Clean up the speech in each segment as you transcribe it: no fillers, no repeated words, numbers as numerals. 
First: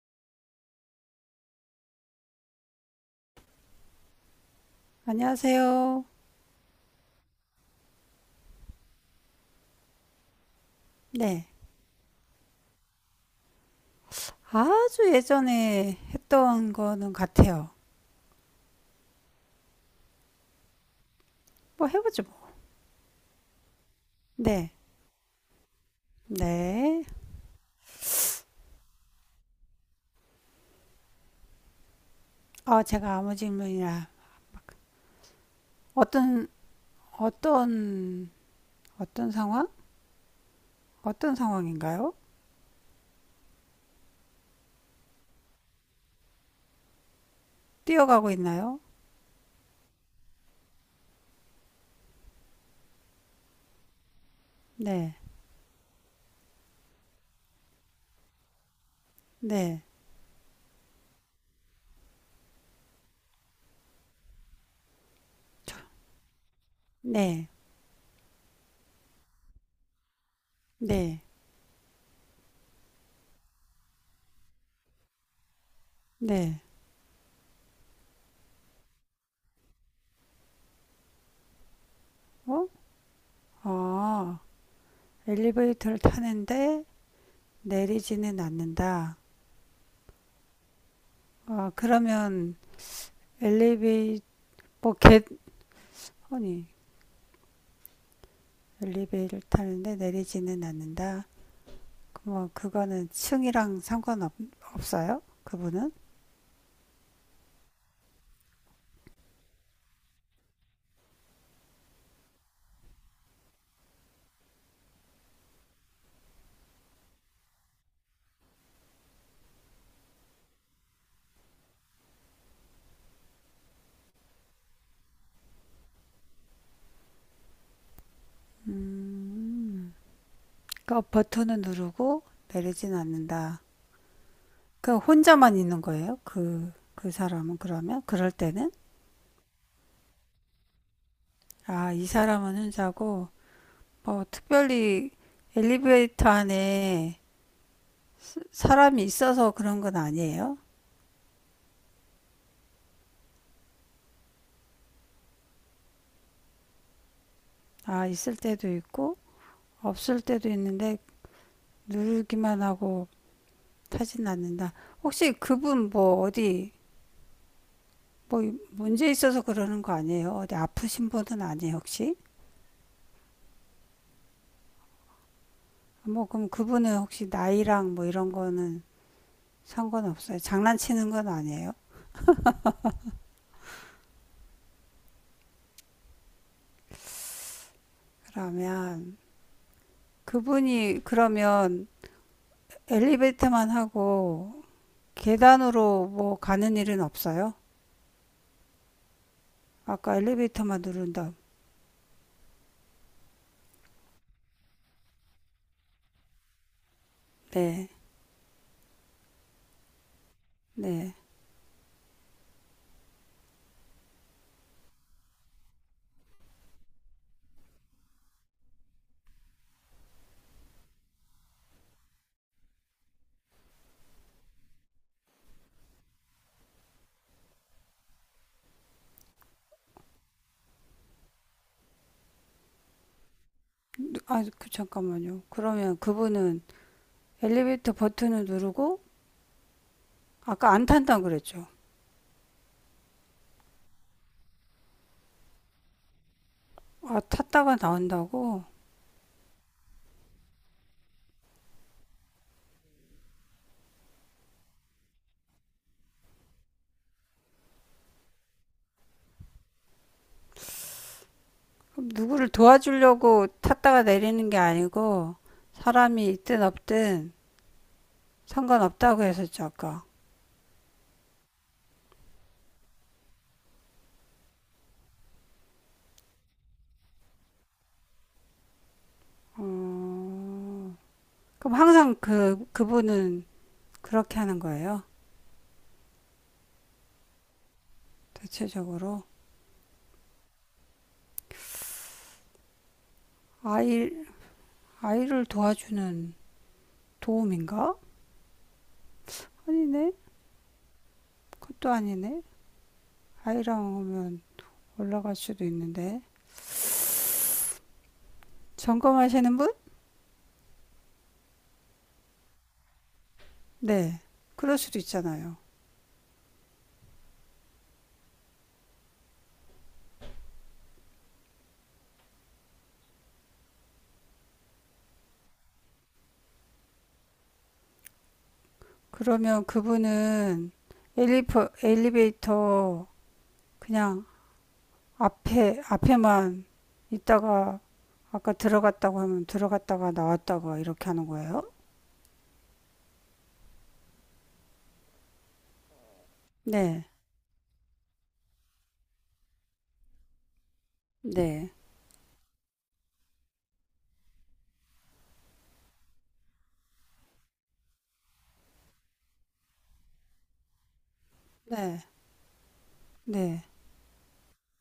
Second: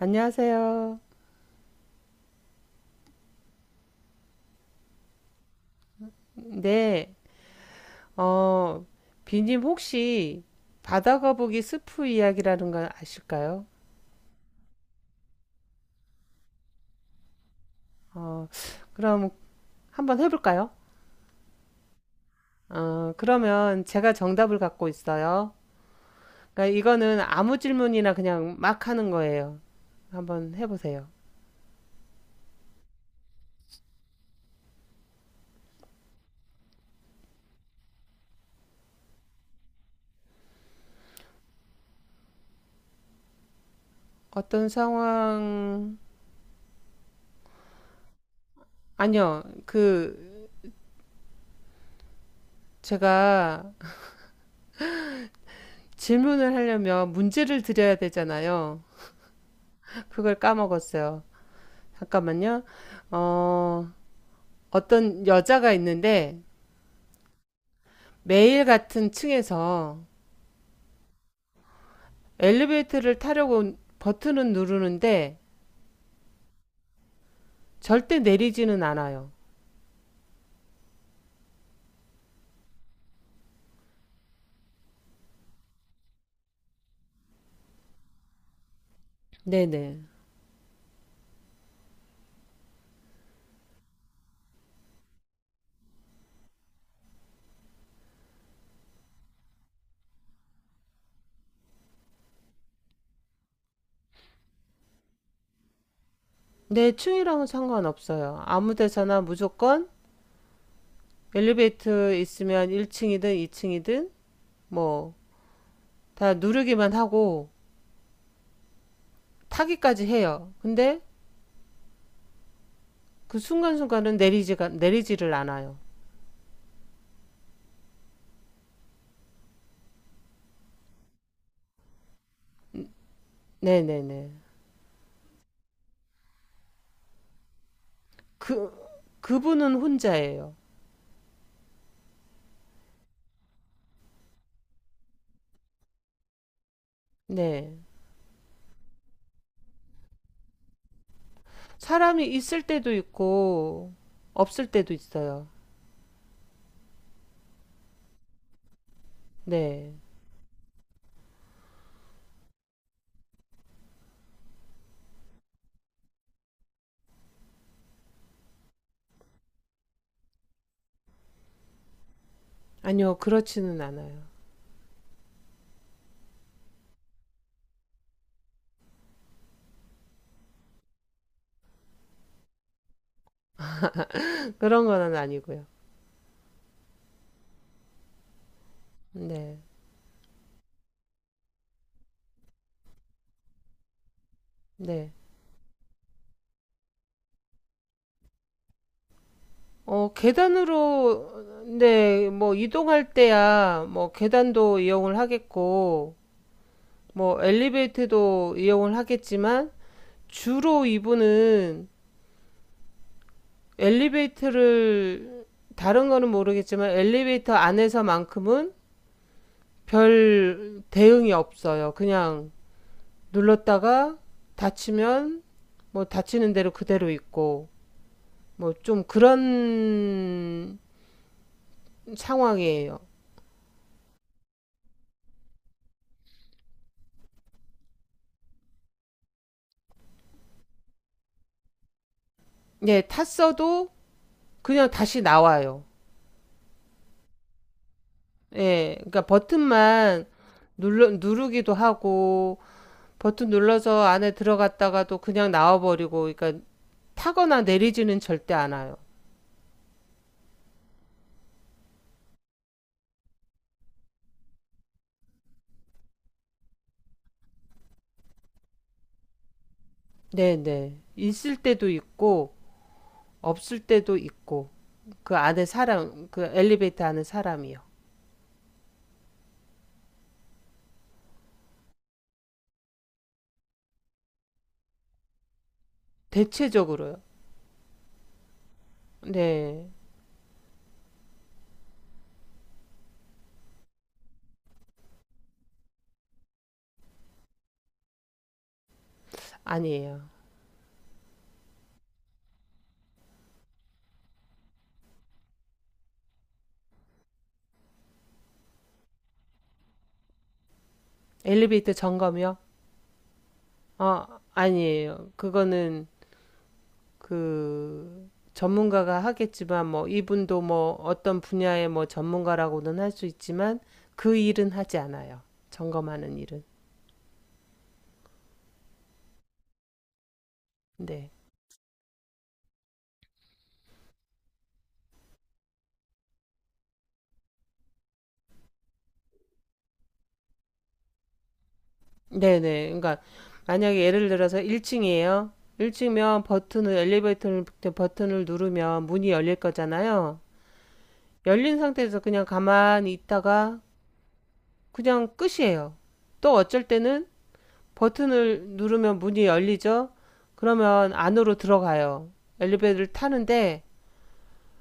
안녕하세요. 안녕하세요. 네, 어, 비님 혹시 네. 바다거북이 스프 이야기라는 걸 아실까요? 아주 예전에 했던 거는 같아요. 어, 그럼 한번 해볼까요? 뭐 해보죠, 뭐. 그러면 제가 정답을 네. 갖고 있어요. 그러니까 네. 이거는 아무 질문이나 그냥 막 하는 거예요. 한번 해보세요. 아, 제가 아무 질문이나 어떤, 어떤, 어떤 상황? 어떤 상황인가요? 어떤 상황, 뛰어가고 있나요? 아니요, 그, 제가 네. 질문을 하려면 문제를 드려야 되잖아요. 네. 그걸 까먹었어요. 잠깐만요. 어, 어떤 여자가 있는데 네. 매일 같은 층에서 네. 엘리베이터를 타려고 버튼은 누르는데 네. 절대 내리지는 않아요. 어? 아, 엘리베이터를 타는데 내리지는 않는다. 네네. 아, 그러면 엘리베이, 뭐, 개, 아니, 엘리베이터를 타는데 내리지는 않는다. 그뭐 그거는 층이랑 상관없 없어요? 그분은? 내 층이랑은 상관없어요. 아무 데서나 무조건 엘리베이터 있으면 1층이든 2층이든 뭐 다 누르기만 하고 타기까지 해요. 근데 그 순간순간은 내리지가 내리지를 않아요. 음. 그러니까 버튼은 누르고 내리지는 않는다. 네네네. 그 혼자만 있는 거예요? 그 사람은 그러면? 그럴 때는? 그 그분은 혼자예요. 아, 이 사람은 혼자고, 뭐, 특별히 엘리베이터 안에 네. 사람이 있어서 그런 건 아니에요? 사람이 있을 때도 있고 없을 때도 있어요. 아, 있을 때도 있고, 네. 없을 때도 있는데, 누르기만 하고 타진 않는다. 혹시 그분 뭐 어디 뭐 문제 있어서 그러는 거 아니에요? 어디 아프신 분은 아니에요, 혹시? 아니요, 그렇지는 않아요. 뭐 그럼 그분은 혹시 나이랑 뭐 이런 거는 상관없어요. 장난치는 건 아니에요? 그런 건 아니고요. 그러면 네. 그분이 그러면 엘리베이터만 하고 네. 계단으로 뭐 가는 일은 없어요? 어, 아까 엘리베이터만 누른다. 계단으로 네, 뭐 이동할 때야 뭐 계단도 이용을 하겠고 뭐 네. 엘리베이터도 이용을 하겠지만 주로 네. 이분은 엘리베이터를 다른 거는 모르겠지만 엘리베이터 안에서만큼은 별 대응이 없어요. 그냥 눌렀다가 다치면 뭐 다치는 대로 그대로 있고 뭐 좀 그런 상황이에요. 아, 그 잠깐만요. 그러면 그분은 엘리베이터 버튼을 누르고 아까 안 탄다 그랬죠? 예, 탔어도 그냥 다시 나와요. 아, 탔다가 나온다고? 예, 그러니까 버튼만 누르기도 하고 버튼 눌러서 안에 들어갔다가도 그냥 나와버리고 그러니까 타거나 내리지는 절대 않아요. 누구를 도와주려고 탔다가 내리는 게 아니고 사람이 있든 없든 상관없다고 했었죠, 아까. 네, 네. 있을 때도 있고 없을 때도 있고 그 안에 사람 그 엘리베이터 안에 사람이요. 그럼 항상 그분은 그렇게 하는 거예요? 대체적으로요. 대체적으로. 네. 아이, 아이를 도와주는 도움인가? 아니네. 아니에요. 그것도 아니네. 아이랑 오면 올라갈 수도 있는데. 점검하시는 분? 엘리베이터 점검이요? 네. 아, 그럴 수도 아니에요. 있잖아요. 그거는 그 전문가가 하겠지만 뭐 이분도 뭐 어떤 분야의 뭐 전문가라고는 할 수 있지만 그 일은 하지 않아요. 점검하는 일은. 그러면 그분은 네. 엘리베, 엘리베이터 그냥 앞에만 있다가 아까 들어갔다고 하면 들어갔다가 나왔다가 이렇게 하는 거예요? 네네. 그러니까 만약에 예를 들어서 1층이에요. 1층이면 버튼을 네, 엘리베이터 버튼을 누르면 문이 열릴 거잖아요. 네, 열린 상태에서 그냥 가만히 있다가 그냥 끝이에요. 또 어쩔 때는 버튼을 누르면 문이 열리죠? 그러면 안으로 네, 들어가요. 엘리베이터를 네, 타는데,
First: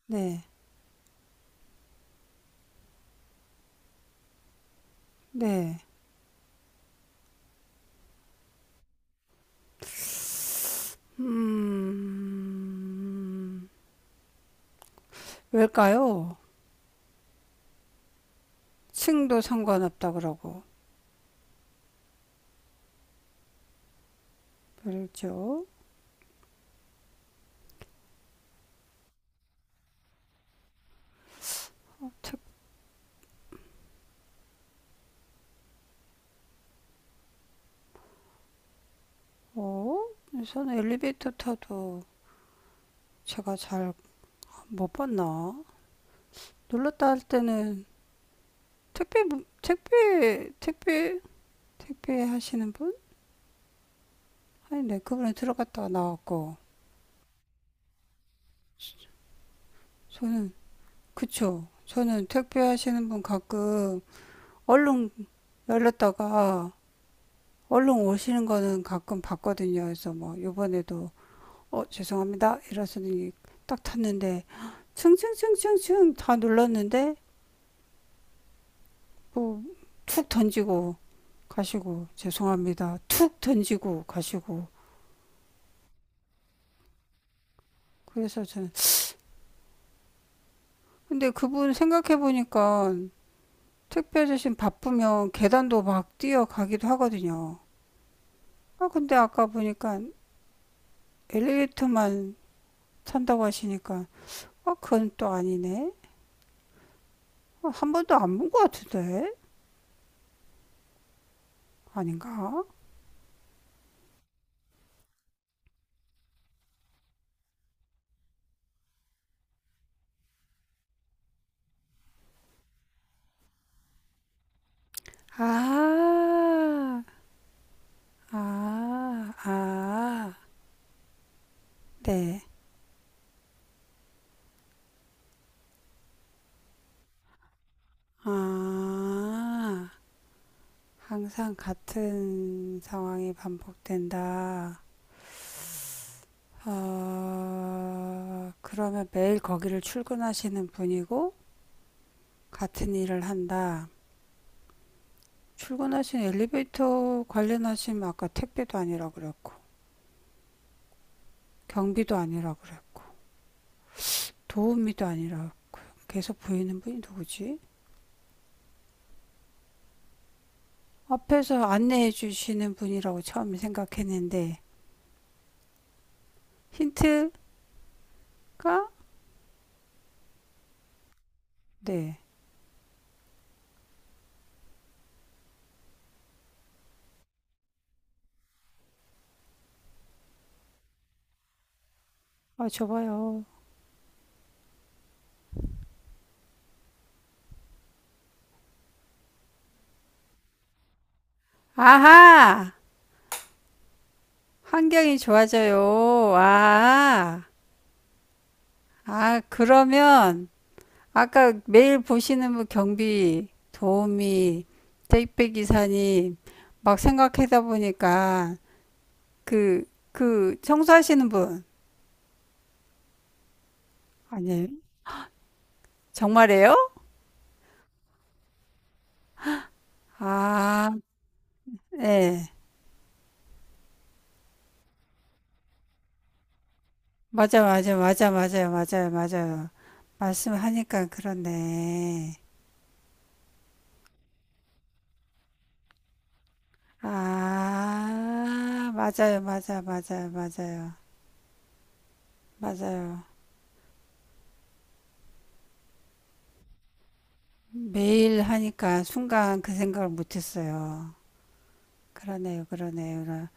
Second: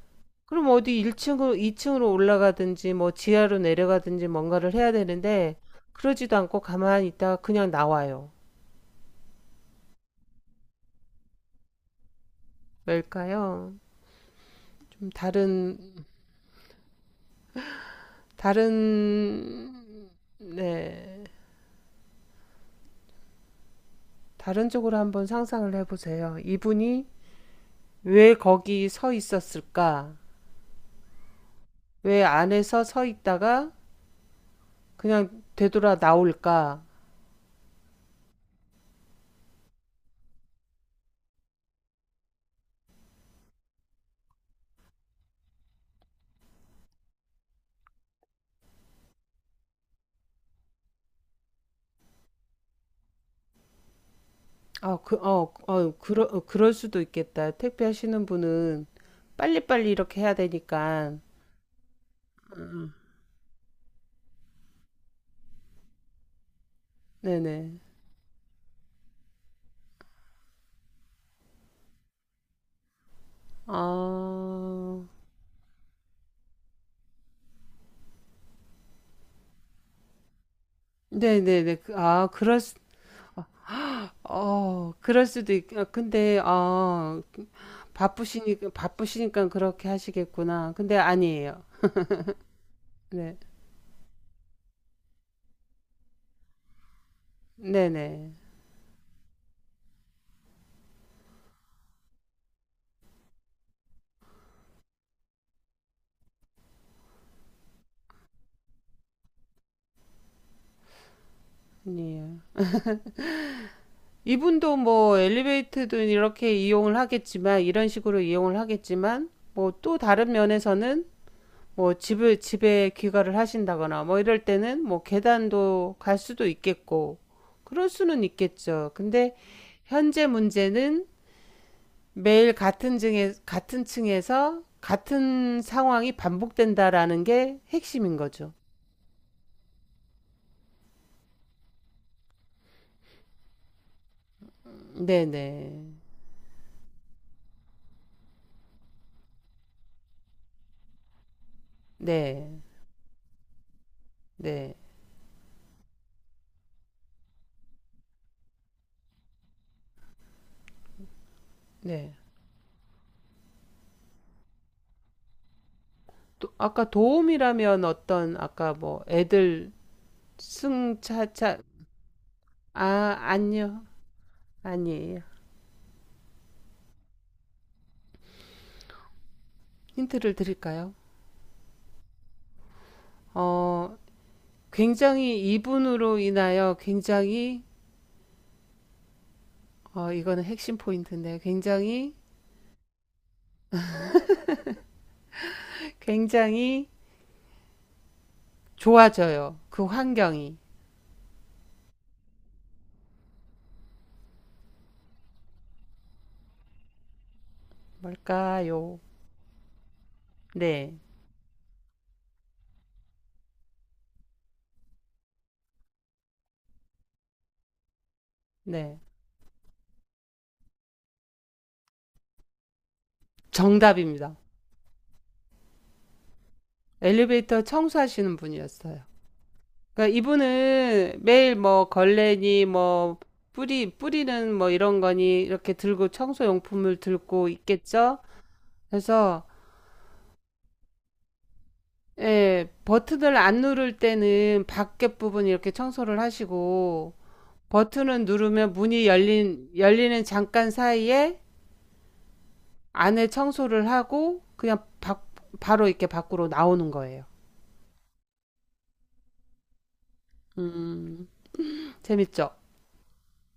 네, 그럼 어디 1층으로, 2층으로 올라가든지, 뭐 지하로 내려가든지 뭔가를 해야 되는데, 네. 그러지도 않고 가만히 있다가 그냥 나와요. 음, 왜일까요? 좀 다른, 왜일까요? 층도 다른, 상관없다 그러고. 네, 다른 쪽으로 한번 그렇죠. 상상을 해보세요. 이분이 왜 거기 서 있었을까? 왜 안에서 서 있다가 그냥 되돌아 나올까? 어? 우선 엘리베이터 타도 제가 잘 못 봤나? 눌렀다 할 때는 택배, 택배, 택배, 택배 하시는 분? 아니, 근데 그 분은 들어갔다가 나왔고. 그럴 수도 있겠다. 택배 하시는 분은 빨리빨리 이렇게 해야 저는, 되니까. 그쵸. 저는 택배 음, 하시는 분 가끔 얼른 열렸다가 네네. 얼른 오시는 거는 가끔 봤거든요. 그래서 뭐, 요번에도, 어, 죄송합니다. 이러서는 아, 딱 탔는데, 층층층층층 다 눌렀는데, 뭐, 툭 던지고 네네네. 가시고, 죄송합니다. 툭 던지고 가시고. 그럴 수도 있, 아, 근데, 아, 그래서 바쁘시니까, 저는, 바쁘시니까 그렇게 하시겠구나. 근데 근데 아니에요. 그분 생각해보니까 네. 택배 주신 바쁘면 계단도 막 뛰어가기도 하거든요. 네네. 아, 근데 아까 보니까 엘리베이터만 탄다고 하시니까, 아, 그건 또 아니네. 아, 한 번도 안 본 것 같은데? 아니에요. 아닌가? 이분도 뭐 엘리베이터도 이렇게 이용을 하겠지만, 이런 식으로 이용을 하겠지만, 뭐 또 다른 면에서는 뭐 집을 집에 귀가를 하신다거나 뭐 이럴 때는 뭐 계단도 갈 수도 아, 있겠고 그럴 수는 있겠죠. 아, 근데 현재 아, 문제는 네. 매일 같은 층에서 같은 상황이 반복된다라는 게 핵심인 거죠. 아, 항상 같은 상황이 반복된다. 네네. 네. 아, 그러면 매일 거기를 출근하시는 분이고, 네. 같은 일을 한다. 네. 출근하신 엘리베이터 관련하시면 아까 택배도 아니라 그랬고, 네. 경비도 아니라 그랬고, 도우미도 아니라 고 계속 또 보이는 아까 분이 누구지? 도움이라면 어떤 아까 뭐 애들 승차차 앞에서 안내해 주시는 아 분이라고 처음에 아니요. 생각했는데, 아니에요. 힌트가? 힌트를 드릴까요? 네. 어, 굉장히 이분으로 인하여 굉장히 이거는 핵심 포인트인데 굉장히 아, 저봐요 굉장히 좋아져요. 그 환경이 아하! 환경이 좋아져요. 아, 뭘까요? 아, 그러면 네, 아까 매일 보시는 뭐 경비, 도우미, 택배 기사님 막 생각하다 보니까 네 그, 그 청소하시는 분 정답입니다. 아니에요? 정말이에요? 엘리베이터 청소하시는 분이었어요. 그러니까 아, 이분은 매일 뭐 네. 걸레니 뭐 뿌리는 뭐 이런 거니 이렇게 들고 청소 용품을 들고 있겠죠. 맞아, 맞아요, 맞아요, 그래서 맞아요. 말씀하니까 그렇네. 예, 버튼을 안 누를 때는 밖에 부분 이렇게 청소를 하시고 버튼을 누르면 아, 열리는 맞아요, 잠깐 맞아요, 사이에 맞아요. 안에 청소를 하고 바로 이렇게 밖으로 나오는 거예요. 매일 하니까 순간 그 생각을 못했어요. 음, 재밌죠? 그러네요, 그러네요.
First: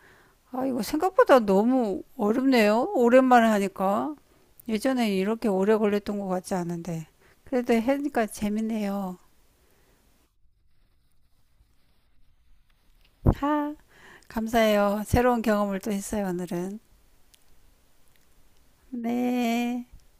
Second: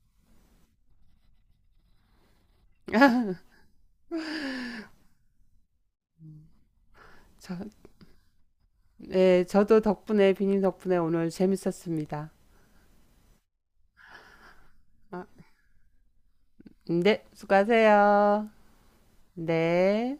아, 이거 생각보다 너무 어렵네요. 오랜만에 하니까. 예전에 이렇게 오래 걸렸던 것 같지 않은데. 저, 그래도 하니까 재밌네요. 네, 저도 덕분에, 비님 덕분에 오늘 재밌었습니다. 하, 감사해요. 아, 새로운 경험을 또 했어요, 오늘은. 네, 수고하세요. 네. 네.